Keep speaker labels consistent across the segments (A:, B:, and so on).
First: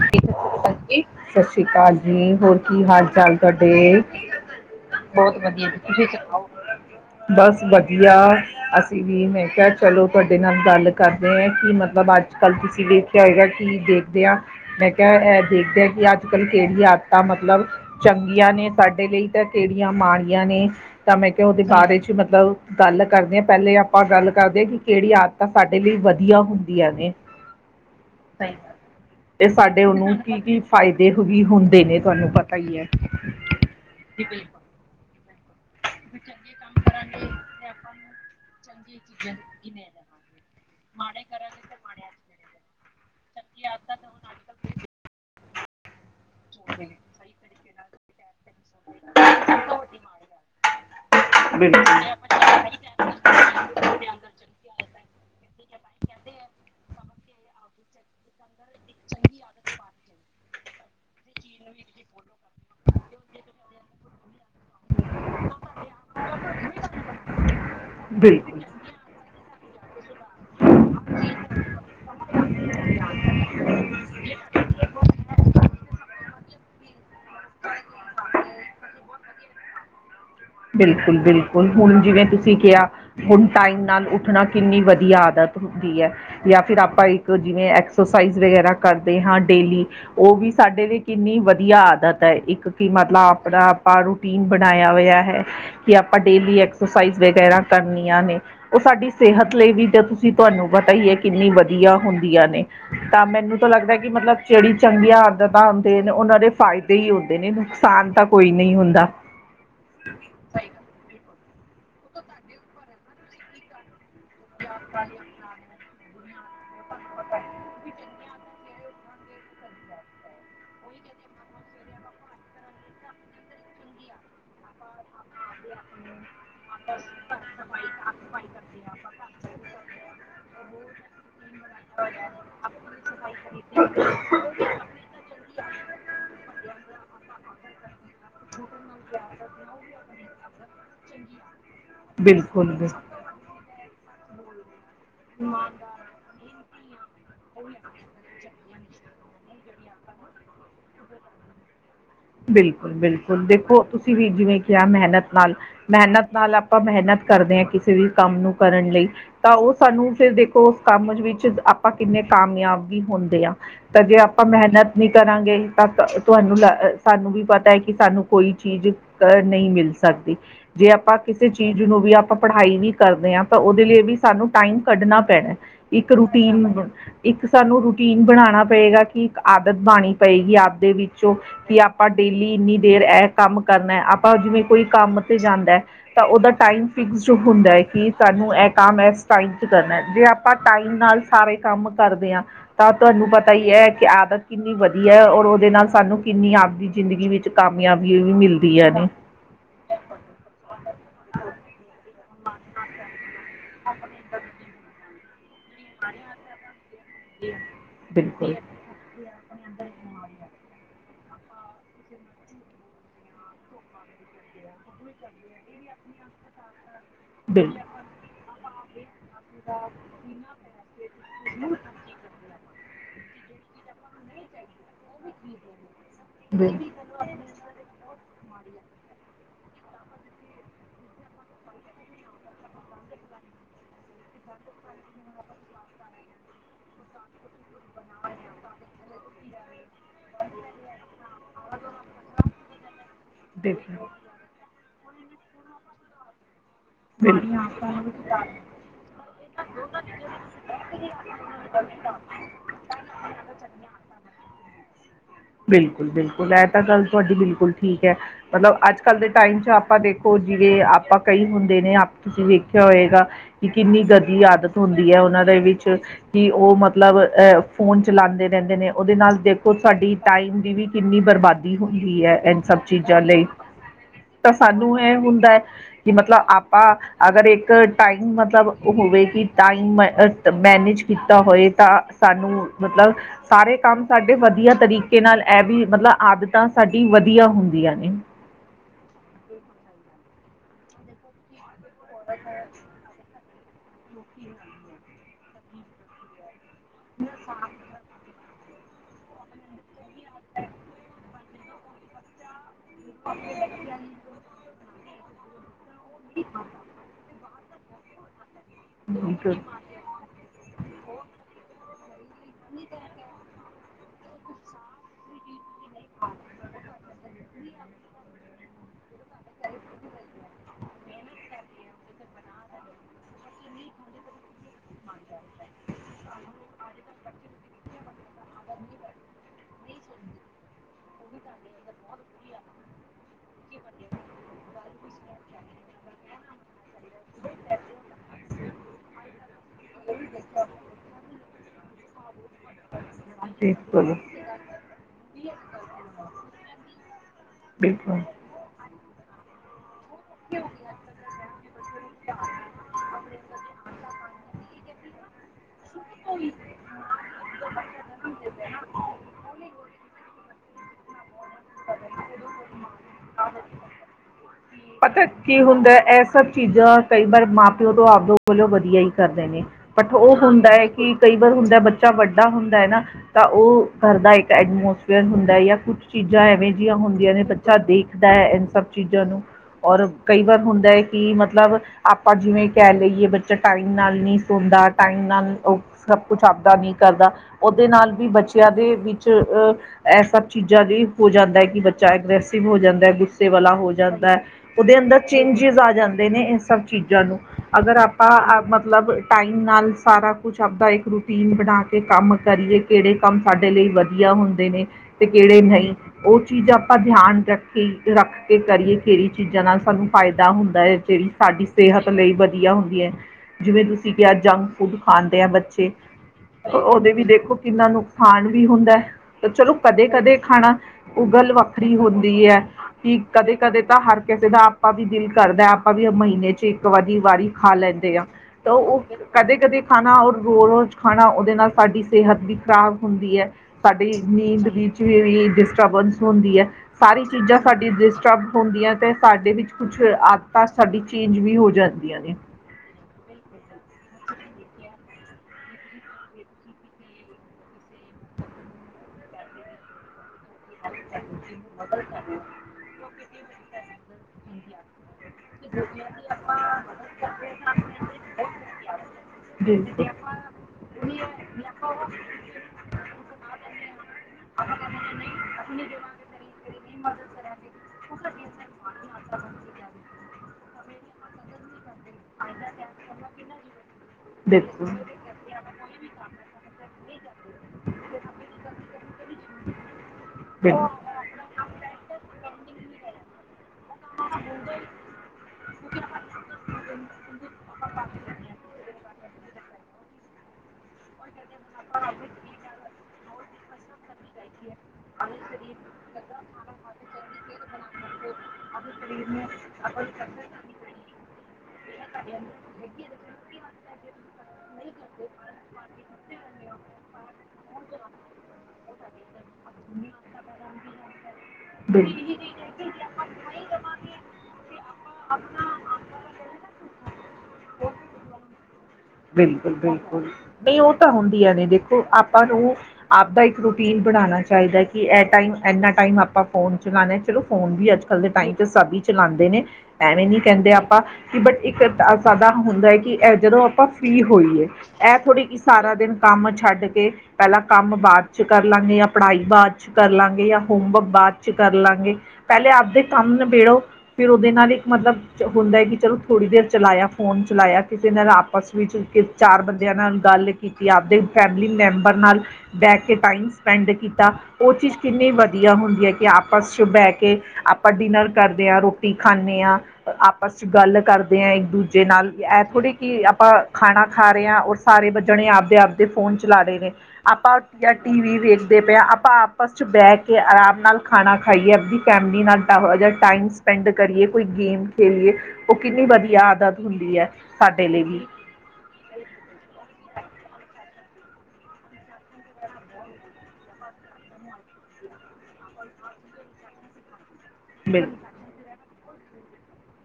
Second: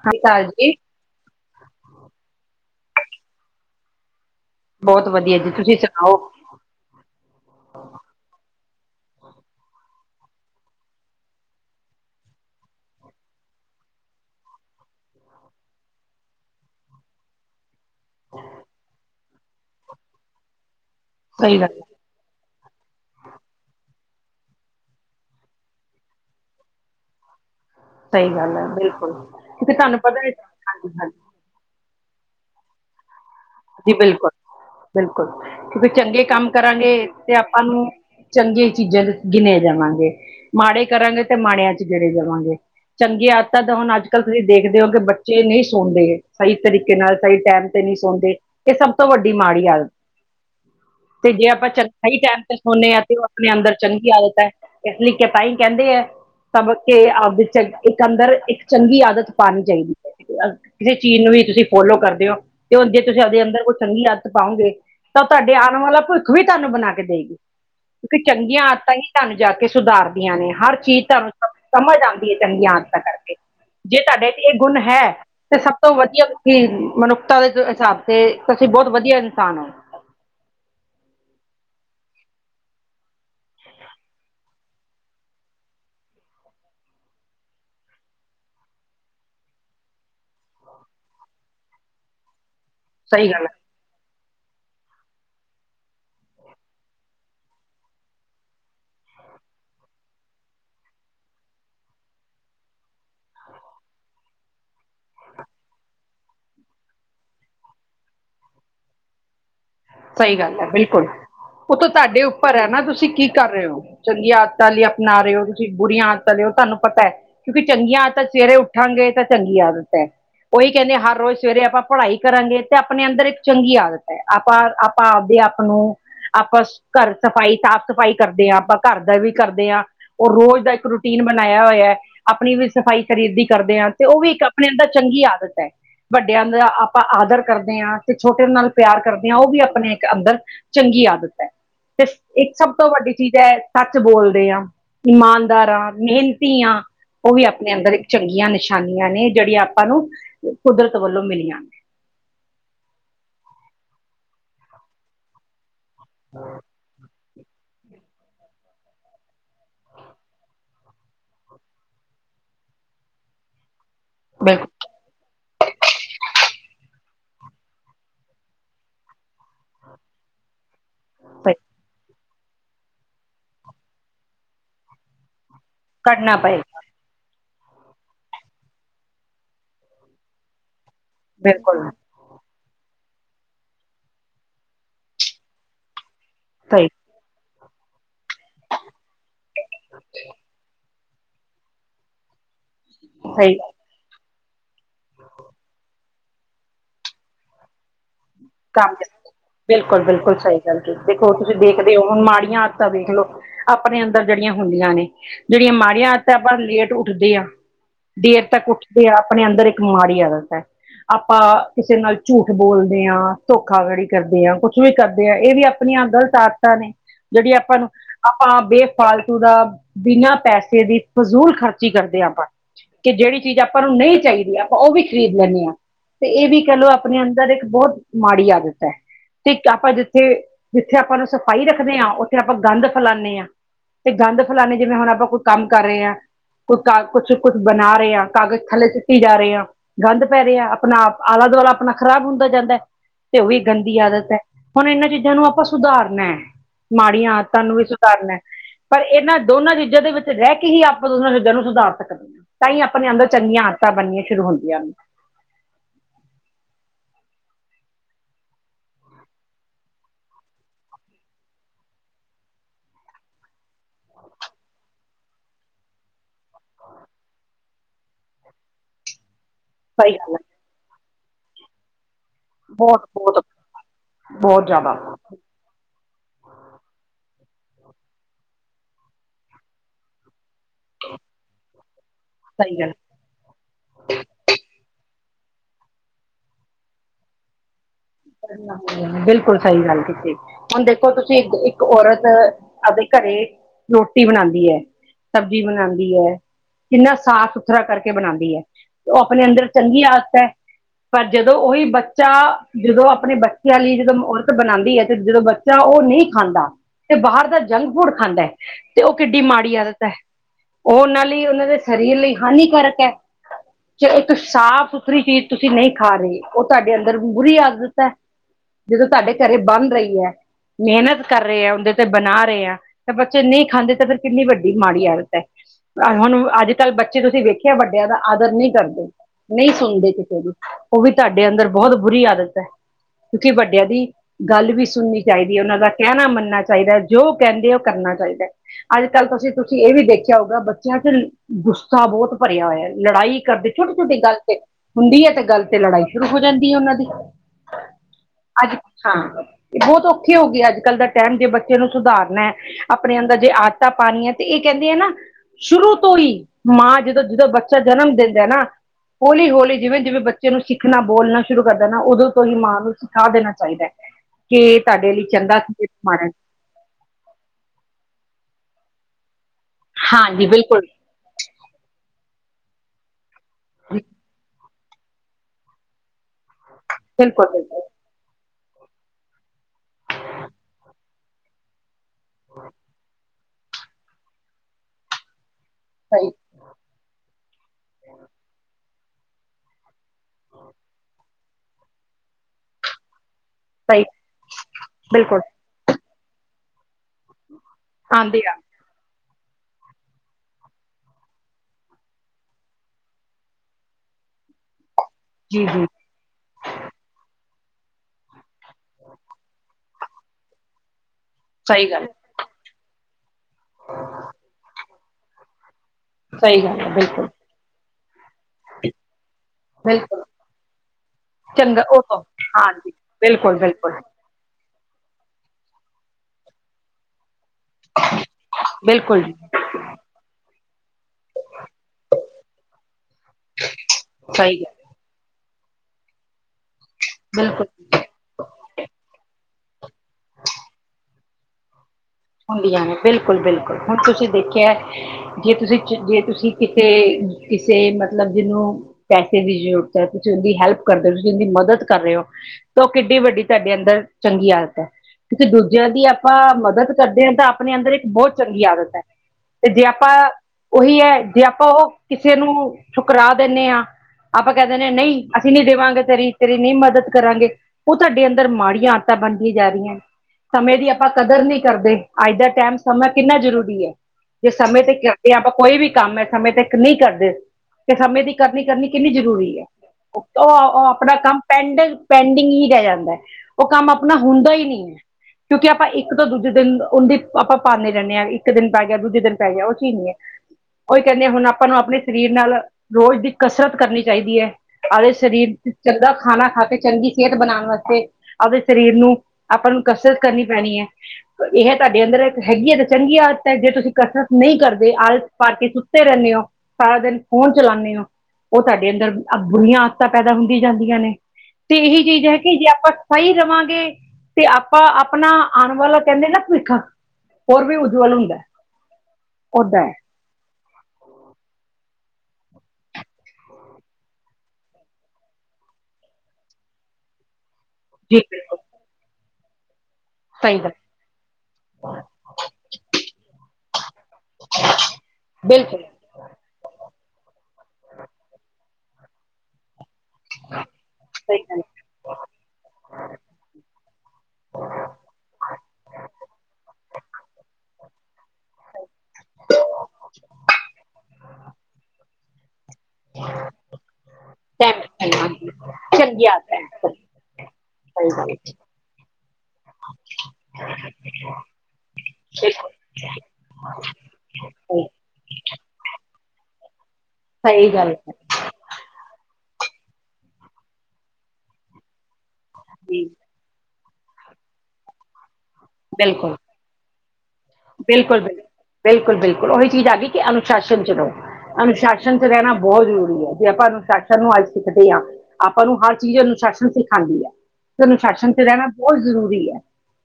A: ਸਤਿ ਸ਼੍ਰੀ ਅਕਾਲ ਜੀ
B: ਸਤਿ ਸ੍ਰੀ ਅਕਾਲ ਜੀ ਹੋਰ ਕੀ ਹਾਲ ਚਾਲ ਤੁਹਾਡੇ? ਬਹੁਤ ਵਧੀਆ, ਤੁਸੀਂ ਸੁਣਾਓ? ਬਸ ਵਧੀਆ ਅਸੀਂ ਵੀ ਮੈਂ ਕਿਹਾ ਚਲੋ ਤੁਹਾਡੇ ਨਾਲ ਗੱਲ ਕਰਦੇ ਹਾਂ ਕਿ ਮਤਲਬ ਅੱਜ ਕੱਲ੍ਹ ਤੁਸੀਂ ਵੇਖਿਆ ਹੋਏਗਾ ਕਿ ਦੇਖ ਦੇ ਹਾਂ ਮੈਂ ਕਿਹਾ ਦੇਖਦੇ ਹਾਂ ਕਿ ਅੱਜ ਕੱਲ੍ਹ ਕਿਹੜੀ ਆਦਤਾਂ ਮਤਲਬ ਚੰਗੀਆਂ ਨੇ ਸਾਡੇ ਲਈ ਤਾਂ ਕਿਹੜੀਆਂ ਮਾੜੀਆਂ ਨੇ ਤਾਂ ਮੈਂ ਕਿਹਾ
A: ਸਹੀ
B: ਉਹਦੇ
A: ਗੱਲ ਹੈ,
B: ਬਾਰੇ ਚ ਮਤਲਬ ਗੱਲ ਕਰਦੇ ਹਾਂ ਪਹਿਲੇ ਆਪਾਂ ਗੱਲ ਕਰਦੇ ਹਾਂ ਕਿ ਕਿਹੜੀ ਆਦਤਾਂ ਸਾਡੇ ਲਈ ਵਧੀਆ ਹੁੰਦੀਆਂ ਨੇ।
A: ਸਹੀ ਗੱਲ ਹੈ ਬਿਲਕੁਲ।
B: ਤੇ
A: ਕਿਉਂਕਿ
B: ਸਾਡੇ
A: ਤੁਹਾਨੂੰ
B: ਉਹਨੂੰ
A: ਪਤਾ ਹੈ,
B: ਕੀ-ਕੀ
A: ਹਾਂਜੀ
B: ਫਾਇਦੇ
A: ਹਾਂਜੀ
B: ਵੀ ਹੁੰਦੇ ਨੇ ਤੁਹਾਨੂੰ ਪਤਾ ਹੀ ਹੈ।
A: ਜੀ ਬਿਲਕੁਲ-ਬਿਲਕੁਲ ਕਿਉਂਕਿ ਚੰਗੇ ਕੰਮ ਕਰਾਂਗੇ ਤੇ ਆਪਾਂ ਨੂੰ ਚੰਗੇ ਚੀਜ਼ਾਂ ਚ' ਗਿਣੇ ਜਾਵਾਂਗੇ ਮਾੜੇ ਕਰਾਂਗੇ ਤੇ' ਮਾੜਿਆਂ ਚ' ਗਿਣੇੇ ਜਾਵਾਂਗੇ। ਚੰਗੀ ਆਦਤਾਂ ਤਾਂ ਹੁਣ ਅੱਜ ਕੱਲ੍ਹ ਤੁਸੀਂ ਦੇਖਦੇ ਹੋ ਕਿ ਬੱਚੇ ਨਹੀਂ ਸੁਣਦੇ। ਸਹੀ ਤਰੀਕੇ ਨਾਲ ਸਹੀ ਟਾਈਮ ਤੇ ਨਹੀਂ ਸੌਦੇ। ਇਹ ਸਭ ਤੋਂ ਵੱਡੀ ਮਾੜੀ ਆਦਤ ਏ ਤੇ ਜੇ ਆਪਾਂ
B: ਬਿਲਕੁਲ
A: ਚੱਲਨਾ ਹੀ ਟਾਈਮ ਤੇ ਸੋਨੇ ਆ ਤੇ ਉਹ ਆਪਣੇ ਅੰਦਰ ਚੰਗੀ ਆਦਤ ਹੈ ਇਸ ਲਈ ਕਿ ਤਾਂਹੀ ਕਹਿੰਦੇ ਹੈ। ਤਬ ਕਿ ਆਪਦੇ ਇੱਕ ਅੰਦਰ ਇੱਕ ਚੰਗੀ ਆਦਤ ਪਾਂਨੀ ਚਾਹੀਦੀ ਹੈ। ਕਿਸੇ ਚੀਜ਼ ਨੂੰ ਵੀ ਤੁਸੀਂ ਫੋਲੋ ਕਰਦੇ ਹੋ ਤੇ ਉਹ ਤੁਹਾਡੇ ਅੰਦਰ ਕੋਈ ਚੰਗੀ ਆਦਤ ਪਾਓਗੇ ਤਾਂ ਤੁਹਾਡੇ ਆਉਣ ਵਾਲਾ ਭਵਿੱਖ ਵੀ ਤੁਹਾਨੂੰ ਬਣਾ ਕੇ ਦੇਏਗੀ। ਕਿਉਂਕਿ ਚੰਗੀ ਚੰਗੀਆਂ ਆਦਤਾਂ ਹੀ ਤੁਹਾਨੂੰ ਜਾ ਕੇ ਸੁਧਾਰਦੀਆਂ ਨੇ ਹਰ ਚੀਜ਼ ਤੁਹਾਨੂੰ ਸਮਝ ਆਉਂਦੀ ਹੈ ਚੰਗੀਆਂ ਆਦਤਾਂ ਕਰਕੇ ਜੇ ਤੁਹਾਡੇ ਵਿੱਚ ਇਹ ਗੁਣ ਹੈ ਤੇ ਸਭ ਤੋਂ ਵਧੀਆ ਤੁਸੀਂ ਮਨੁੱਖਤਾ ਦੇ ਹਿਸਾਬ ਅਤੇ ਤੁਸੀਂ ਬਹੁਤ ਵਧੀਆ ਇਨਸਾਨ ਹੋ।
B: ਬਿਲਕੁੱਲ, ਬਿਲਕੁੱਲ ਹੁਣ ਜਿਵੇਂ ਤੁਸੀਂ ਕਿਹਾ ਹੁਣ ਟਾਈਮ ਨਾਲ ਉੱਠਣਾ ਕਿੰਨੀ ਵਧੀਆ ਆਦਤ ਹੁੰਦੀ ਹੈ। ਜਾਂ ਫਿਰ ਆਪਾਂ ਇੱਕ ਜਿਵੇਂ ਐਕਸਰਸਾਈਜ਼ ਵਗੈਰਾ ਕਰਦੇ ਹਾਂ ਡੇਲੀ ਉਹ ਵੀ ਸਾਡੇ ਲਈ ਕਿੰਨੀ ਵਧੀਆ ਆਦਤ ਹੈ ਇੱਕ ਕਿ ਮਤਲਬ
A: ਸਹੀ ਗੱਲ ਹੈ
B: ਆਪਣਾ ਆਪਾਂ ਰੂਟੀਨ ਬਣਾਇਆ ਹੋਇਆ ਹੈ। ਕਿ ਆਪਾਂ ਡੇਲੀ ਐਕਸਰਸਾਈਜ਼ ਵਗੈਰਾ ਕਰਨੀਆਂ ਨੇ। ਉਹ ਸਾਡੀ ਸਿਹਤ ਲਈ ਵੀ ਜੋ ਤੁਸੀਂ ਤੁਹਾਨੂੰ ਪਤਾ ਹੀ ਹੈ ਕਿੰਨੀ ਵਧੀਆ ਹੁੰਦੀਆਂ ਨੇ। ਤਾਂ ਮੈਨੂੰ ਤਾਂ ਲੱਗਦਾ ਕਿ ਮਤਲਬ ਜਿਹੜੀ ਚੰਗੀਆਂ ਆਦਤਾਂ ਹੁੰਂਦੇ ਨੇ ਉਹਨਾਂ ਦੇ ਫਾਇਦੇ ਵੀ ਹੁੰਦੇ ਨੇ ਨੁਕਸਾਨ ਤਾਂ ਕੋਈ ਨਹੀਂ ਹੁੰਦਾ।
A: ਸਹੀ ਗੱਲ ਹੈ ਬਿਲਕੁੱਲ ਉਹ ਤਾਂ ਤੁਹਾਡੇ ਉੱਪਰ ਹੈ ਨਾ ਤੁਸੀਂ ਕੀ ਕਰ ਰਹੇ ਹੋ ਚੰਗੀਆਂ ਆਦ ਆਦਤਾਂ ਲਈ ਅਪਣਾ ਰਹੇ ਹੋ ਤੁਸੀਂ ਬੁਰੀਆਂ ਆਦਤਾਂ ਹੋ ਤੁਹਾਨੂੰ ਪਤਾ ਹੈ ਕਿਉਂਕਿ ਚੰਗੀਆਂ ਆਦਤਾਂ ਸਵੇਰੇ ਉੱਠ ਉੱਠਾਂਗੇ ਤਾਂ ਚੰਗੀ ਆਦਤ ਹੈ। ਉਹੀ ਕਹਿੰਦੇ ਹਰ ਰੋਜ਼ ਸਵੇਰੇ ਆਪਾਂ ਪੜ੍ਹਾਈ ਕਰਾਂਗੇ ਤੇ ਆਪਣੇ ਅੰਦਰ ਇੱਕ ਚੰਗੀ ਆਦਤ ਹੈ। ਪਰ ਆਪਾਂ ਆਪਦੇ ਆਪ ਨੂੰ ਆਪਾਂ ਘਰ ਸਫ਼ਾਈ ਸਾਫ਼ ਸਫ਼ਾਈ ਕਰਦੇ ਹਾਂ ਆਪਾਂ ਘਰ ਦਾ ਵੀ ਕਰਦੇ ਹਾਂ। ਉਹ ਰੋਜ਼ ਦਾ ਇੱਕ ਰੁਟੀਨ ਰੁਟੀਨ ਬਣਾਇਆ ਹੋਇਆ ਆਪਣੀ ਵੀ ਸਫਾਈ ਸਰੀਰ ਦੀ ਕਰਦੇ ਹਾਂ ਤੇ ਉਹ ਵੀ ਇੱਕ ਆਪਣੇ ਅੰਦਰ ਇਕ ਚੰਗੀ ਆਦਤ ਹੈ। ਵੱਡਿਆਂ ਦਾ ਆਪਾਂ ਆਦਰ ਕਰਦੇ ਹਾਂ ਤੇ ਛੋਟੇ ਨਾਲ ਪਿਆਰ ਕਰਦੇ ਹਾਂ ਉਹ ਵੀ ਆਪਣੇ ਅੰਦਰ ਚੰਗੀ ਆਦਤ ਹੈ ਤੇ ਇੱਕ
B: ਬਿਲਕੁਲ
A: ਸਭ ਤੋਂ
B: ਬਿਲਕੁਲ
A: ਵੱਡੀ ਇਕ ਚੀਜ਼ ਹੈ ਸੱਚ ਬੋਲਦੇ ਹਾਂ। ਇਮਾਨਦਾਰ ਆ ਮਿਹਨਤੀ ਹਾਂ। ਉਹ ਵੀ ਆਪਣੇ ਅੰਦਰ ਇੱਕ ਚੰਗੀਆਂ ਨਿਸ਼ਾਨੀਆਂ ਨੇ ਜਿਹੜੀਆਂ ਆਪਾਂ ਨੂੰ, ਕੁਦਰਤ ਵੱਲੋਂ ਮਿਲੀਆਂ ਨੇ
B: ਬਿਲਕੁੱਲ- ਬਿਲਕੁੱਲ ਦੇਖੋ, ਤੁਸੀਂ ਵੀ ਜਿਵੇਂ ਕਿਹਾ ਮਿਹਨਤ ਨਾਲ ਮਿਹਨਤ ਨਾਲ ਆਪ ਆਪਾਂ ਮਿਹਨਤ ਕਰਦੇ ਹਾਂ, ਕਿਸੇ ਵੀ ਕੰਮ ਨੂੰ ਕਰਨ ਲਈ ਤਾਂ ਉਹ ਸਾਨੂੰ ਫਿਰ ਦੇਖੋ ਉਸ ਕੰਮ ਵਿੱਚ ਆਪਾਂ ਕਿੰਨੇ ਕਾਮਯਾਬ ਵੀ ਹੁੰਦੇ ਆ ਤਾਂ ਜੇ ਆਪਾਂ
A: ਬਿਲਕੁਲ
B: ਮਿਹਨਤ ਨੀ ਕਰਾਂਗੇ ਤਾਂ ਤੁਹਾਨੂੰ ਸਾਨੂੰ ਵੀ ਪਤਾ ਹੈ ਕਿ ਸਾਨੂੰ ਕੋਈ ਚੀਜ਼ ਘਰ ਨਹੀਂ ਮਿਲ ਸਕਦੀ ਜੇ ਆਪਾਂ ਕਿਸੇ
A: ਸਹੀ
B: ਚੀਜ਼ ਨੂੰ ਵੀ ਆਪ ਆਪਾਂ ਪੜ੍ਹਾਈ ਵੀ ਕਰਦੇ ਹਾਂ ਤਾਂ ਉਹਦੇ ਲਈ ਵੀ ਸਾਨੂੰ ਟਾਈਮ ਕੱਢਣਾ ਪੈਣਾ। ਇੱਕ
A: ਕੱਢਣਾ
B: ਰੂਟੀਨ
A: ਪਏਗਾ
B: ਇੱਕ ਸਾਨੂੰ ਰੂਟੀਨ ਬਣਾਉਣਾ ਪਏਗਾ, ਕਿ ਇੱਕ ਆਦਤ ਬਣਾਉਣੀ ਪਏਗੀ, ਆਪਦੇ ਵਿੱਚੋਂ ਕਿ
A: ਬਿਲਕੁਲ
B: ਆਪ ਆਪਾਂ ਡੇਲੀ ਇੰਨੀ ਦੇਰ ਇਹ ਕੰਮ ਕਰਨਾ। ਆਪਾਂ ਜਿਵੇਂ ਕੋਈ ਕੰਮ ਤੇ ਜਾਂਦਾ ਤਾਂ ਉਹਦਾ ਟਾਈਮ
A: ਸਹੀ
B: ਫਿਕਸ ਹੁੰਦਾ ਹੈ ਕਿ ਤੁਹਾਨੂੰ ਇਹ ਕੰਮ ਇਸ ਟਾਈਮ ਚ ਕਰਨਾ, ਜੇ ਆਪਾਂ ਟਾਈਮ ਨਾਲ ਸਾਰੇ ਕੰਮ ਕਰਦੇ ਹਾਂ। ਤਾਂ ਤੁਹਾਨੂੰ ਪਤਾ
A: ਸਹੀ
B: ਹੀ ਹੈ, ਕਿ ਆਦਤ ਕਿੰਨੀ ਵਧੀਆ ਹੈ ਔਰ ਉਹਦੇ ਨਾਲ ਸਾਨੂੰ ਕਿੰਨੀ ਆਪਦੀ ਜ਼ਿੰਦਗੀ ਵਿੱਚ ਕਾਮਯਾਬੀ ਵੀ ਮਿਲਦੀ ਹੈ ਨਾ
A: ਬਿਲਕੁੱਲ ਬਿਲਕੁੱਲ ਸਹੀ ਗੱਲ ਜੇ ਦੇਖੋ ਤੁਸੀਂ ਦੇਖਦੇ ਹੋ ਹੁਣ ਮਾੜੀਆਂ ਆਦਤਾਂ ਦੇਖ ਲੋ ਆਪਣੇ ਅੰਦਰ ਜਿਹੜੀਆਂ ਹੁੰਦੀਆਂ ਨੇ ਜਿਹੜੀਆਂ ਮਾੜੀਆਂ ਤਾਂ ਆਪਾਂ ਲੇਟ ਉੱਠਦੇ ਹਾਂ ਦੇਰ
B: ਬਿਲਕੁਲ
A: ਤੱਕ ਉੱਠ ਦੇ ਆਪਣੇ ਅੰਦਰ ਇੱਕ ਮਾੜੀ
B: ਬਿਲਕੁਲ
A: ਆਦਤ ਹੈ। ਆਪਾਂ ਕਿਸੇ ਨਾਲ ਝੂਠ ਬੋਲਦੇ ਹਾਂ। ਧੋਖਾ ਧੜੀ ਕਰਦੇ ਆ, ਕੁੱਛ ਵੀ ਕਰਦੇ ਆ, ਇਹ ਵੀ ਆਪਣੀਆਂ ਗ਼ਲਤ ਆਦਤਾਂ ਨੇ ਜਿਹੜੀ ਆਪਾਂ ਨੂੰ
B: ਬਿਲ
A: ਆਪਾਂ ਬੇ ਫਾਲਤੂ ਦਾ ਬਿਨਾਂ ਪੈਸੇ ਦੀ ਫਜ਼ੂਲ ਖਰਚੀ ਕਰਦੇ ਹਾਂ ਆਪਾਂ ਕਿ ਜਿਹੜੀ ਚੀਜ਼ ਆਪਾਂ ਨੂੰ ਨਹੀਂ ਚਾਹੀਦੀ ਆਪਾਂ ਉਹ ਵੀ ਖਰੀਦ ਲੈਂਦੇ ਹਾਂ ਤੇ ਇਹ ਵੀ ਕਹਿ ਲੋ ਆਪਣੇ ਅੰਦਰ ਇੱਕ ਬਹੁਤ ਮਾੜੀ ਆਦਤ ਹੈ। ਤੇ ਆਪਾਂ ਜਿੱਥੇ ਜਿੱਥੇ, ਆਪਾਂ ਨੂੰ ਸਫਾਈ ਰੱਖਦੇ ਹਾਂ ਉੱਥੇ ਆਪਾਂ ਗੰਦ ਫੈਲਾਉਂਦੇ ਹਾਂ। ਤੇ ਗੰਦ ਫੈਲਾਣੇ ਜਿਵੇਂ ਹੁਣ ਆਪਾਂ ਕੋਈ ਕੰਮ ਕਰ ਰਹੇ ਹਾਂ, ਕੋਈ ਕੁਛ ਕੁਛ ਬਣਾ ਰਹੇ ਕਾਗਜ਼ ਥੱਲੇ ਸੁੱਟੀ ਜਾ ਰਹੇ ਹਾਂ। ਗੰਦ ਪੈ ਰਿਹਾ, ਆ ਆਪਣਾ ਆਪ ਆਲਾ ਦੁਆਲਾ ਆਪਣਾ ਖ਼ਰਾਬ ਹੁੰਦਾ ਜਾਂਦਾ। ਤੇ ਉਹ ਵੀ ਗੰਦੀ
B: ਬਿਲਕੁਲ
A: ਆਦਤ ਹੈ। ਹੁਣ ਇਹਨਾਂ ਚੀਜ਼ਾਂ ਨੂੰ ਆਪਾਂ ਸੁਧਾਰਨਾ ਹੈ। ਮਾੜੀਆਂ ਆਦਤਾਂ ਨੂੰ ਵੀ ਸੁਧਾਰਨਾ
B: ਬਿਲਕੁਲ
A: ਪਰ ਇਹਨਾਂ ਦੋਨਾਂ ਚੀਜ਼ਾਂ ਦੇ ਵਿੱਚ ਰਹਿ ਕੇ ਹੀ ਆਪਾਂ ਦੂਨਾਂ ਚੀਜ਼ਾਂ ਨੂੰ ਸੁਧਾਰ ਸਕਦੇ, ਹਾਂ ਤਾਂ ਹੀ ਆਪਣੇ ਅੰਦਰ ਚੰਗੀਆਂ ਤਾਂ ਬਣਨੀਆਂ ਸ਼ੁਰੂ ਹੁੰਦੀਆਂ ਨੇ,
B: ਬਿਲਕੁਲ ਬਿਲਕੁਲ ਇਹ ਤਾਂ ਗੱਲ ਤੁਹਾਡੀ ਬਿਲਕੁਲ ਠੀਕ ਹੈ ਮਤਲਬ ਅੱਜ ਕੱਲ ਦੇ ਟਾਈਮ ਚ ਆਪਾਂ ਦੇਖੋ ਜਿਵੇਂ ਆਪਾਂ ਕਈ ਹੁੰਦੇ, ਦੇ ਨੇ ਆਪ ਤੁਸੀਂ ਵੇਖਿਆ ਹੋਏਗਾਕਿ ਕਿੰਨੀ ਗੰਦੀ ਆਦਤ ਹੁੰਦੀ ਹੈ। ਉਹਨਾਂ ਦੇ ਵਿੱਚ, ਕਿ ਉਹ ਮਤਲਬ ਅਹ ਫੋਨ ਚਲਾਉਂਦੇ ਰਹਿੰਦੇ ਨੇ ਉਹਦੇ ਨਾਲ ਦੇਖ,
A: ਸਹੀ
B: ਸਾਡੀ
A: ਗੱਲ ਹੈ
B: ਟਾਈਮ ਦੀ ਵੀ ਕਿੰਨੀ ਬਰਬਾਦੀ ਹੁੰਦੀ ਹੈ ਇਨ੍ਹਾਂ ਸਭ
A: ਬਹੁਤ
B: ਚੀਜ਼ਾਂ
A: ਬਹੁਤ
B: ਲਈ ਤਾਂ,
A: ਬਹੁਤ ਜ਼ਿਆਦਾ
B: ਸਾਨੂੰ ਇਹ ਹੁੰਦਾ ਹੈ ਕਿ ਮਤਲਬ ਆਪਾਂ, ਅਗਰ ਇੱਕ ਟਾਈਮ ਮਤਲਬ ਹੋਵੇ, ਕਿ ਟਾਈਮ ਮ ਮੈਨੇਜ ਕੀਤਾ ਹੋਏ, ਤਾਂ ਸਾਨੂੰ
A: ਸਹੀ ਗੱਲ
B: ਮਤਲਬ,, ਸਾਰੇ ਕੰਮ ਸਾਡੇ ਵਧੀਆ ਤਰੀਕੇ ਨਾਲ ਇਹ ਵੀ ਮਤਲਬ ਆਦਤਾਂ ਸਾਡੀ ਵਧੀਆ ਹੁੰਦੀਆਂ ਨੇ,
A: ਬਿਲਕੁਲ ਸਹੀ ਗੱਲ ਕੀਤੀ ਹੁਣ ਦੇਖੋ ਤੁਸੀਂ, ਇੱਕ ਔਰਤ ਆਪਦੇ ਘਰੇ ਰੋਟੀ ਬਣਾਉਂਦੀ ਹੈ। ਸਬਜ਼ੀ ਬਣਾਉਂਦੀ ਹੈ, ਕਿੰਨਾ ਸਾਫ਼ ਸੁਥਰਾ ਕਰਕੇ ਬਣਾਉਂਦੀ ਹੈ। ਉਹ ਆਪਣੇ ਅੰਦਰ ਚੰਗੀ ਆਦਤ ਹੈ। ਪਰ ਜਦੋਂ ਉਹੀ ਬੱਚਾ ਜਦੋਂ ਆਪਣੇ ਬੱਚਿਆਂ ਲਈ ਜਦੋਂ ਔਰਤ ਬਣਾਂਦੀ ਹੈ ਤੇ ਜਦੋਂ ਬੱਚਾ ਉਹ ਨਹੀਂ ਖਾਂਦਾ ਤੇ ਬਾਹਰ ਦਾ ਜੰਕ ਫੂਡ ਖਾਂਦਾ ਤੇ ਉਹ ਕਿੱਡੀ
B: ਬਿਲਕੁਲ
A: ਮਾੜੀ ਆਦਤ ਹੈ ਉਹ ਉਹਨਾਂ ਲਈ ਉਹਨਾਂ ਦੇ ਸਰੀਰ ਲਈ ਹਾਨੀਕਾਰਕ ਹੈ ਚੇ ਇੱਕ ਸਾਫ਼ ਸੁਥਰੀ ਚੀਜ਼ ਤੁਸੀਂ ਨਹੀਂ ਖਾ ਰਹੇ ਉਹ ਤੁਹਾਡੇ ਅੰਦਰ ਬੁਰੀ ਆਦਤ ਹੈ? ਜਦੋਂ ਤੁਹਾਡੇ ਘਰੇ ਬਨ ਰਹੀ ਹੈ- ਮਿਹਨਤ ਕਰਰੇ ਆ ਓਂਦੇ ਤੇ ਬਣਾ ਰਹੇ ਏ ਤੇ ਬੱਚੇ ਨਹੀਂ ਖਾਂਦੇ ਤੇ ਫਿਰ ਕਿੰਨੀ ਵੱਡੀ ਮਾੜੀ ਆਦਤ ਹੈ। ਹੁਣ ਅੱਜ ਕੱਲ੍ਹ ਬੱਚੇ ਤੁਸੀਂ ਵੇਖੇ ਏ ਵੱਡੇਆਂ ਦਾ ਆਦਰ ਨਹੀਂ ਕਰਦੇ ਨਹੀਂ ਸੁਣਦੇ ਕਿਸੇ ਦੀ। ਉਹ ਵੀ ਤਾਡੇ ਅੰਦਰ ਬਹੁਤ ਬੁਰੀ ਆਦਤ ਹੈ ਕਿਉਂਕਿ ਵੱਡੇਆਂ ਦੀ ਗੱਲ ਵੀ ਸੁਣਨੀ ਚਾਈਦੀ ਹੈ ਉਹਨਾਂ ਦਾ ਕਹਿਣਾ ਮੰਨਣਾ ਚਾਈਦਾ ਜੋ ਕਹਿੰਦੇ ਏ ਉਹ ਕਰਨਾ ਚਾਹੀਦਾ ਹੈ। ਅੱਜ ਕੱਲ ਤੁਸੀਂ ਤੁਸੀਂ ਇਹ ਵੀ ਦੇਖਿਆ ਹੋਊਗਾ ਬੱਚਿਆਂ ਚ ਗੁੱਸਾ ਬਹੁਤ ਭਰਿਆ ਹੋਇਆ ਲੜਾਈ ਕਰਦੇ ਛੋਟੀ
B: ਬਿਲਕੁਲ
A: ਛੋਟੀ ਗੱਲ ਤੇ ਹੁੰਦੀ ਏ ਤੇ ਗੱਲ ਤੇ ਲੜਾਈ ਸ਼ੁਰੂ ਹੋ ਜਾਂਦੀ ਹੈ ਉਹਨਾਂ ਦੀ
B: ਬਿਲਕੁਲ [unintelligible]
A: ਅੱਜ ਹਾਂ ਬਹੁਤ ਔਖੇ ਹੋ ਗਏ ਅੱਜ ਕੱਲ੍ਹ ਦਾ ਟਾਈਮ ਜੇ ਬੱਚੇ ਨੂੰ ਸੁਧਾਰਨਾਹ ਏ। ਆਪਣੇ ਅੰਦਰ ਜੇ ਆਦਤਾਂ ਪਾਣੀ ਐ ਤੇ ਏ ਕੇਂਦੇ ਆ ਨਾ ਸ਼ੁਰੂ ਤੋਂ ਹੀ ਮਾਂ ਜਦੋਂ ਜਦੋਂ ਬੱਚਾ ਜਨਮ ਦਿੰਦਾ ਏ ਨਾ ਹੌਲੀ -ਹੌਲੀ ਜਿਵੇਂ- ਜਿਵੇਂ ਬੱਚੇ ਨੂੰ ਸਿੱਖਨਾ ਬੋਲਨਾ ਸ਼ੁਰੂ ਕਰਦਾ ਨਾ ਉਦੋਂ ਤੋਂ ਹੀ ਮਾਂ ਨੂੰ ਸਿਖਾ ਦੇਣਾ ਚਾਹੀਦਾ ਏ ਕਿ ਤੁਹਾਡੇ ਲਈ
B: ਪਤਾ
A: ਚੰਗਾ ਕੀ ਏ ਤੇ
B: ਹੁੰਦਾ ਇਹ
A: ਮਾੜਾ ਕਿ ਏ।
B: ਸਭ ਚੀਜ਼ਾਂ ਕਈ ਬਾਰ ਮਾਂ ਪਿਓ ਤੋਂ ਆਪਦੇ ਵੱਲੋਂ ਵਧੀਆ ਹੀ ਕਰਦੇ ਨੇ ਬਟ ਉਹ
A: ਹਾਂਜੀ
B: ਹੁੰਦਾ
A: ਬਿਲਕੁਲ
B: ਏ ਕਿ ਕਈ ਬਾਰ ਹੁੰਦਾ ਬੱਚਾ ਵੱਡਾ ਹੁੰਦਾ ਹੈ ਨਾ ਤਾਂ ਉਹ ਘਰ ਦਾ ਇੱਕ ਐਟਮੋਸ ਹੁੰਦਾ ਏ ਯਾ ਕੁਛ ਚੀਜ਼ਾਂ ਐਵੇਂ ਜਿਹੀਆਂ ਹੁੰਦੀਆਂ ਨੇ
A: ਬਿਲਕੁਲ
B: ਬੱਚਾ
A: ਬਿਲਕੁਲ
B: ਦੇਖਦਾ ਹੈ ਇਨ ਸਭ ਚੀਜ਼ਾਂ ਨੂੰ। ਔਰ ਕਈ ਬਾਰ ਹੁੰਦਾ ਹੈ ਕਿ ਮਤਲਬ ਆਪਾਂ ਜਿਵੇਂ ਕਹਿ ਲਈਏ ਬੱਚਾ ਟਾਈਮ ਨਾਲ ਨੀ ਸੌਂਦਾ ਟਾਈਮ ਨਾਲ ਉਹ ਸਭ
A: ਸਹੀ
B: ਕੁੱਛ ਆਪਦਾ ਨੀ- ਕਰਦਾ ਉਹਦੇ ਨਾਲ ਵੀ ਬੱਚਿਆਂ ਦੇ ਵਿੱਚ ਅ ਇਹ ਸਭ ਚੀਜ਼ਾਂ ਦੀ ਹੋ ਜਾਂਦਾ ਹੈ ਕਿ ਬੱਚਾ ਅਗ੍ਰੈਸਿਵ ਹੋ ਜਾਂਦਾ ਏ ਗੁੱਸੇ ਵਾਲਾ ਹੋ
A: ਸਹੀ
B: ਜਾਂਦਾ ਏ ਉਹਦੇ ਅੰਦਰ
A: ਬਿਲਕੁਲ
B: ਚੇਂਜ ਜਿਸ ਆ ਜਾਂਦੇ ਨੇ ਇਹ ਸਭ ਚੀਜ਼ਾਂ ਨੂੰ ਅਗਰ
A: ਆਂਦੀ ਆ
B: ਆਪਾਂ ਮਤਲਬ ਟਾਈਮ ਨਾਲ ਸਾਰਾ ਕੁਛ ਆਪਦਾ ਇੱਕ ਰੂਟੀਨ ਬਣਾ ਕੇ ਕੰਮ ਕਰੀਏ। ਕਿਹੜੇ ਕੰਮ ਸਾਡੇ ਲਈ ਵਧੀਆ ਹੁੰਦੇ ਨੇ ਤੇ ਕਿਹੜੇ
A: ਜੀ ਜੀ
B: ਨਈ ਓ ਚੀਜ਼ ਆਪਾਂ ਧਆਨ ਰੱਖ ਕੀ ਰੱਖ ਕੇ ਕਰੀਏ ਕੇੜੀ ਚੀਜ਼ਾਂ ਨਾਲ ਸਾਨੂੰ ਫਾਇਦਾ ਹੁੰਦਾ ਐ ਜਿਹੜੀ ਸਾਡੀ
A: ਸਹੀ ਗੱਲ
B: ਸਿਹਤ ਲਈ ਵਧ ਆ ਹੁੰਦੀ ਐ ਜਿਵੇਂ ਤੁਸੀਂ ਕਿਆ ਜੰਕ ਫੂਡ ਖਾਂਦੇ ਆ ਬੱਚੇ।
A: ਸਹੀ ਗੱਲ ਹੈ
B: ਓਦੇ ਵੀ
A: ਬਿਲਕੁਲ
B: ਦੇਖੋ ਕਿੰਨਾ ਨੂੰਕ ਖਾਣ ਵੀ ਹੁੰਦਾ ਤੇ ਚਲੋ ਕਦੇ-
A: ਬਿਲਕੁਲ
B: ਕਦੇ ਖਾਣਾ ਉਹ ਗੱਲ
A: ਚੰਗਾ
B: ਵੱਖਰੀ
A: ਉਹ
B: ਹੁੰਦੀ ਐ
A: ਹਾਂਜੀ
B: ਕਿ ਕਦੇ
A: ਬਿਲਕੁਲ
B: -ਕਦੇ ਤਾਂ
A: ਬਿਲਕੁਲ
B: ਹਰ ਕਿਸੇ ਦਾ ਆਪਾਂ ਵੀ ਦਿਲ ਕਰਦਾ ਐ ਆਪਾਂ ਵੀ ਮਹੀਨੇ ਚ ਇੱਕ ਵਾਰੀ ਵਾਰੀ ਖਾ ਲੈਂਦੇ ਆ ਤੇ ਓ
A: ਬਿਲਕੁਲ ਜੀ
B: ਕਦੇ- ਕਦੇ ਖਾਨਾ ਔਰ ਰੋ ਰੋਜ਼ ਖਾਣਾ ਓਦੇ ਨਾਲ ਸਾਡੀ ਸੇਹਤ ਵੀ ਖ਼ਰਾਬ ਹੁੰਦੀ ਹੈ। ਸਾਡੀ
A: ਸਹੀ
B: ਨੀਂਦ
A: ਗੱਲ
B: ਵਿੱਚ ਵੀ ਡਿਸਟਰਬੈਂਸ ਹੁੰਦੀ ਐ ਸਾਰੀ
A: ਹੈ,
B: ਚੀਜ਼ਾਂ
A: ਬਿਲਕੁਲ
B: ਸਾਡੀ ਡਿਸ ਸਬ ਹੁੰਦੀਆਂ ਤੇ ਸਾਡੇ ਵਿੱਚ ਕੁਛ ਆਦਤਾਂ ਸਾਡੀ ਚੇਂਜ ਵੀ ਹੋ ਜਾਂਦੀਆਂ ਨੇ।
A: ਹੁੰਦੀਆਂ ਨੇ ਬਿਲਕੁਲ-ਬਿਲਕੁਲ ਹੁਣ ਤੁਸੀਂ ਦੇਖੇਆ ਜੇ ਤੁਸੀਂ ਜੇ ਤੁਸੀਂ ਕਿਤੇ ਕਿਸੇ ਮਤਲਬ ਜਿਨੂੰ ਪੈਸੇ ਦੀ ਜੂਰਤ ਹੋਏ ਤੁਸੀ ਉਹਦੀ - ਹੈਲਪ ਕਰਦੇ ਓ ਤੁਸੀਂ ਓਹ ਦੀ ਮਦਦ ਕਰ ਰਹੇ ਓ ਤੋਂ ਉਹ ਕਿੱਡੀ ਵੱਡੀ ਤੁਹਾਡੇ ਅੰਦਰ ਚੰਗੀ ਆਦਤ ਹੈ। ਕਿਸੇ ਦੂਜਿਆਂ ਦੀ ਆਪਾਂ ਮਦਦ ਕਰਦੇ ਆ ਤਾਂ ਆਪਣੇ ਅੰਦਰ ਇੱਕ ਬਹੁਤ ਚੰਗੀ ਆਦਤ ਐ ਤੇ ਜੇ ਆਪਾਂ ਓਹੀ ਹੈ ਜੇ ਆਪਾਂ ਉਹ ਕਿਸੇ ਨੂੰ ਠੁਕਰਾ ਦਿੰਨੇ ਆ ਆਪਾਂ ਕਹਿ ਦਿੰਦੇ ਆ, ਨਹੀਂ ਅਸੀਂ ਨੀ ਦੇਵਾਂਗੇ ਤੇਰੀ, ਤੇਰੀ ਨਹੀਂ ਮਦਦ ਕਰਾਂਗੇ। ਓ ਤੁਹਾਡੇ ਅੰਦਰ ਮਾੜੀਆਂ 'ਆਦਤਾਂ' ਬਣਦੀਆਂ ਜਾ ਰਈਆਂ, ਸਮੇਂ ਦੀ ਆਪਾਂ ਕਦਰ ਨਈ। ਕਰਦੇ ਅੱਜ ਦਾ ਟਾਈਮ ਸਮਾਂ ਕਿੰਨਾ 'ਜ਼ਰੂਰੀ' ਐ, ਜੇ ਸਮੇਂ ਤੇ। ਇਹ ਆਪਾਂ ਕੋਈ ਵੀ ਕੰਮ ਐ, ਸਮੇਂ ਤੱਕ ਨਈ ਕਰਦੇ। ਤੇ ਸਮੇ ਦੀ ਕਰਨੀ, ਕਰਨੀ ਕਿੰਨੀ ਜ਼ਰੂਰੀ ਐ, ਓ ਆਪਣਾ ਕੰਮ। ਪੈਂਡ, ਪੈਂਡਿੰਗ ਹੀ ਰਹਿ ਜਾਂਦਾ ਐ, ਉਹ ਕੰਮ ਆਪਣਾ ਹੁੰਦਾ ਈ ਨਈ ਐ। ਕਿਉਂਕਿ ਆਪਾਂ ਇੱਕ ਤੋਂ ਦੂਰ ਉਹਦੀ ਆਪਾਂ ਪਾਂਦੇ ਜਾਂਦੇ ਹਾਂ, ਇੱਕ ਦਿਨ ਪੈ ਗਿਆ, ਦੂਜੇ ਦਿਨ ਪੈ ਗਿਆ, ਉਹ ਚੀਜ਼ ਨਹੀਂ ਹੈ ਉਹਹੀ ਕਹਿੰਦੇ। ਹੁਣ ਆਪਾਂ ਸਾਨੂੰ ਆਪਣੇ ਸਰੀਰ ਨਾਲ ਰੋਜ਼ ਦੀ 'ਕਸਰਤ' ਕਰਨੀ ਚਾਹੀਦੀ ਹੈ। ਹਲੇ ਸਰੀਰ ਚੰਗਾ ਖਾਣਾ ਖਾ ਕੇ, ਚੰਗੀ ਸਿਹਤ ਬਣਾਉਣ ਵਾਸਤੇਂ ਆਪਦੇ ਸਰੀਰ ਨੂੰ, ਆਪਾਂ ਨੂੰ ਕਸਰਤ ਕਰਨੀ ਪੈਣੀ ਹੈ। ਇਹ ਤੁਹਾਡੇ ਅੰਦਰ ਹੈਗੀ ਹੈ ਤਾਂ ਚੰਗੀ ਆਦਤ ਹੈ, ਜੇ ਤੁਸੀਂ ਕਸਰਤ ਨਹੀਂ ਕਰਦੇ। ਆਦਤ ਭਰ ਕੇ ਸੁੱਤੇ ਰਹਿੰਦੇ ਹੋ, ਸਾਰਾ ਦਿਨ 'ਫੋਨ' ਚਲਾਉਂਦੇ ਹੋ। ਉਹ ਤੁਹਾਡੇ ਅੰਦਰ 'ਬੁਰੀਆਂ ਆਦਤਾਂ' ਪੈਦਾ ਹੁੰਦੀ ਜਾਂਦੀਆਂ ਨੇ, ਤੇ ਇਹੀ ਚੀਜ਼ ਹੈ। ਜੇ ਆਪਾਂ ਸਹੀ ਰਵਾਂਗੇ, ਤੇ ਆਪਾਂ ਆਪਣਾ ਆਉਣ ਵਾਲਾ। ਕਹਿੰਦੇ ਨਾ 'ਭਵਿੱਖਾ', ਹੋਰ ਵੀ ਉਜਵਲ ਹੁੰਦਾ।
B: ਬਿਲਕੁਲ,
A: ਓਦਾਂ ਹੈ
B: ਬਿਲਕੁਲ ਨਹੀਂ ਉਹ ਤਾਂ ਹੁੰਦੀਆਂ ਨੇ ਦੇਖੋ। ਆਪਾਂ ਨੂੰ ਆਪਦਾ ਇੱਕ ਰੂਟੀਨ ਬਣਾਉਣਾ ਚਾਹੀਦਾ ਕਿ ਇਹ ਟਾਈਮ ਐਨਾ ਟਾਈਮ ਆਪਾਂ ਫੋਨ ਚਲਾਉਣਾ। ਚਲੋ ਫੋਨ ਵੀ ਅੱਜ -
A: ਜੀ
B: ਕੱਲ ਦੇ ਟਾਈਮ
A: ਬਿਲਕੁਲ
B: ਤੇ ਸਾਬੀ ਚਲਾਉਂਦੇ ਨੇ। ਐਵੇਂ ਨੀ
A: ਸਹੀ
B: ਕਹਿੰਦੇ
A: ਗੱਲ
B: ਆਪਾਂ, ਕਿ ਬਟ ਇੱਕ ਸਾਦਾ ਹੁੰਦਾ ਹੈ ਕਿ ਜਦੋਂ ਫੀ ਹੋਈ ਹੈ, ਇਹ ਥੋੜ੍ਹੀ ਕਿ
A: ਬਿਲਕੁਲ
B: ਸਾਰਾ ਦਿਨ ਕੰਮ ਛੱਡ ਕੇ, ਪਹਿਲਾਂ ਕੰਮ ਬਾਅਦ ਚ ਕਰ। ਕਰ ਲਾਂਗੇ ਜਾਂ ਪੜ੍ਹਾਈ ਬਾਅਦ ਚ ਕਰ ਲਾਂਗੇ ਜਾਂ 'ਹੋਮਵਰਕ' ਬਾਅਦ
A: ਸਹੀ
B: ਚ
A: ਗੱਲ
B: ਕਰ ਲਾਂਗੇ। ਪਹਿਲੇ ਆਪਦੇ ਕੰਮ ਨ ਨਬੇੜੋ। ਫਿਰ ਉਹਦੇ ਨਾਲ ਇੱਕ ਮਤਲਬ ਹੁੰਦਾ ਹੈ, ਕਿ ਚਲੋ ਥੋੜ੍ਹੀ ਦੇਰ ਚਲਾਇਆ 'ਫੋਨ' ਚਲਾਇਆ। ਕਿਸੇ ਨਾਲ ਆਪਸ ਵਿੱਚ ਚਾਰ ਬੰਦਿਆਂ ਨਾਲ ਗੱਲ ਕੀਤੀ, ਆਪਦੇ ਫੈਮਲੀ ਮੈਂਬਰ ਨਾਲ। ਬਹਿਠ ਕੇ ਟਾਈਮ 'ਸਪੈਂਡ' ਕੀਤਾ। ਉਹ ਚੀਜ਼
A: ਟਾਈਮ
B: ਕਿੰਨੀ
A: ਹਾਂਜੀ
B: ਵਧੀਆ ਹੁੰਦੀ ਹੈ,
A: ਚੰਗੀ
B: ਕਿ
A: ਆਦਤ
B: ਆਪਸ 'ਚ ਬਹਿ ਕੇ ਆਪਾਂ
A: ਸਹੀ
B: 'ਡਿਨਰ'
A: ਗੱਲ
B: ਕਰਦੇ ਹਾਂ ਰੋਟੀ' ਖਾਂਦੇ ਹਾਂ। ਆਪਸ ਚ ਗੱਲ ਕਰਦੇ ਆ। ਇੱਕ - ਦੂਜੇ ਨਾਲ ਇਹ
A: ਬਿਲਕੁਲ
B: ਥੋੜੀ ਕਿ ਆਪਾਂ ਖਾਣਾ ਖਾ ਰਹੇ ਹਾਂ ਔਰ ਸਾਰੇ ਜਾਣੇ ਆਪਦੇ, ਆਪਦੇ 'ਫੋਨ' ਚਲਾ ਰਹੇ ਨੇ। ਆਪਾਂ
A: ਸਹੀ
B: ਜਾਂ
A: ਗੱਲ ਹੈ
B: ਟੀ ਵੀ ਵੇਖਦੇ ਪਏ ਹਾਂ, ਆਪਾਂ ਆਪਸ 'ਚ ਬਹਿ ਕੇ ਆਰਾਮ ਨਾਲ ਖਾਣਾ ਖਾਈਏ ਆਪਦੀ। ਫੈਮਿਲੀ ਨਾਲ ਤਾਂ ਹੋਇਆ
A: ਜੀ
B: ਜਾਂ ਟਾਈਮ 'ਸਪੈਂਡ' ਕਰੀਏ ਕੋਈ ਗੇਮ ਖੇ ਲਈਏ ਉਹ ਕਿੰਨੀ
A: ਬਿਲਕੁਲ
B: ਵਧੀਆ 'ਆਦਤ' ਹੁੰਦੀ ਹੈ, ਸਾਡੇ ਲਈ
A: ਬਿਲਕੁਲ
B: ਵੀ।
A: ਬਿਲਕੁਲ, ਬਿਲਕੁਲ ਉਹੀ ਚੀਜ਼ ਆ ਗਈ ਕਿ 'ਅਨੁਸ਼ਾਸਨ' ਚ ਰਹੋ। ਅਨੁਸ਼ਾਸਨ' ਚ ਰਹਿਣਾ ਬਹੁਤ ਜ਼ਰੂਰੀ ਹੈ। ਜੇ ਆਪਾਂ 'ਅਨੁਸ਼ਾਸਨ' ਨੂੰ ਅੱਜ ਸਿੱਖਦੇ ਹਾਂ। ਆਪਾਂ ਨੂੰ ਹਰ ਚੀਜ਼ 'ਅਨੁਸ਼ਾਸਨ' ਸਿਖਾਉਂਦੀ ਹੈ। ਅਨੁਸਾਸ਼ਨ ਤੇ ਰਹਿਣਾ ਬਹੁਤ ਜ਼ਰੂਰੀ ਹੈ।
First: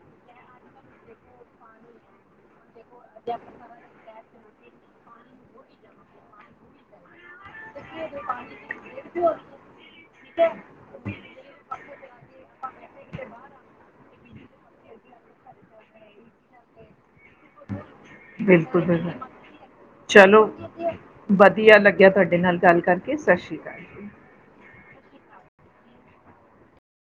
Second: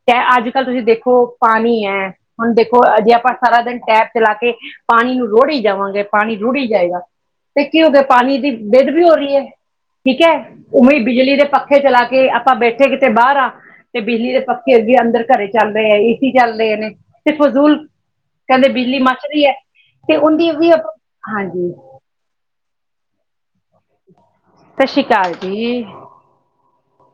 A: ਤੇ ਅੱਜ ਕੱਲ ਦੇਖੋ ਪਾਣੀ ਹੈ। ਹੁਣ ਦੇਖੋ ਜੇ ਆਪਾਂ ਸਾਰਾ ਦਿਨ ਟੈਪ ਚਲਾ ਕੇ ਪਾਣੀ ਨੂੰ ਰੋੜੀ ਜਾਵਾਂਗੇ, ਪਾਣੀ ਰੁੜੀ ਜਾਏਗਾ। ਤੇ ਕੀ ਹੋ ਗਿਆ ਪਾਣੀ ਦੀ ਬੇਦ ਵੀ ਹੋ ਰਹੀ ਹੈ ਠੀਕ ਹੈ। ਉਵੇਂ ਬਿਜਲੀ ਦੇ ਪੱਖੇ ਪੱਖੇ ਚਲਾ ਕੇ ਆਪਾਂ ਬੈਠੇ ਕਿਤੇ ਬਾਹਰ ਆ। ਤੇ ਬਿਜਲੀ ਦੇ 'ਪੱਖੇ' ਅੱਗੇ ਅੰਦਰ ਘਰੇ ਚੱਲਦੇ ਹੈ ਏ ਸੀ ਚੱਲਦੇ ਨੇ। ਤੇ ਫਜ਼ੂਲ ਕਹਿੰਦੇ
B: ਬਿਲਕੁਲ
A: 'ਬਿਜਲੀ' ਮੱਚ
B: ਬਿਲਕੁਲ
A: ਰਹੀ ਹੈ ਤੇ
B: ਚਲੋ
A: ਉਹਦੀ ਵੀ ਆਪਾਂ ਹਾਂਜੀ।
B: ਵਧੀਆ ਲੱਗਿਆ ਤੁਹਾਡੇ ਨਾਲ 'ਗੱਲ' ਕਰਕੇ ਸਤਿ ਸ਼੍ਰੀ ਅਕਾਲ। ਜੀ
A: ਸਤਿ ਸ਼੍ਰੀ ਅਕਾਲ ਜੀ।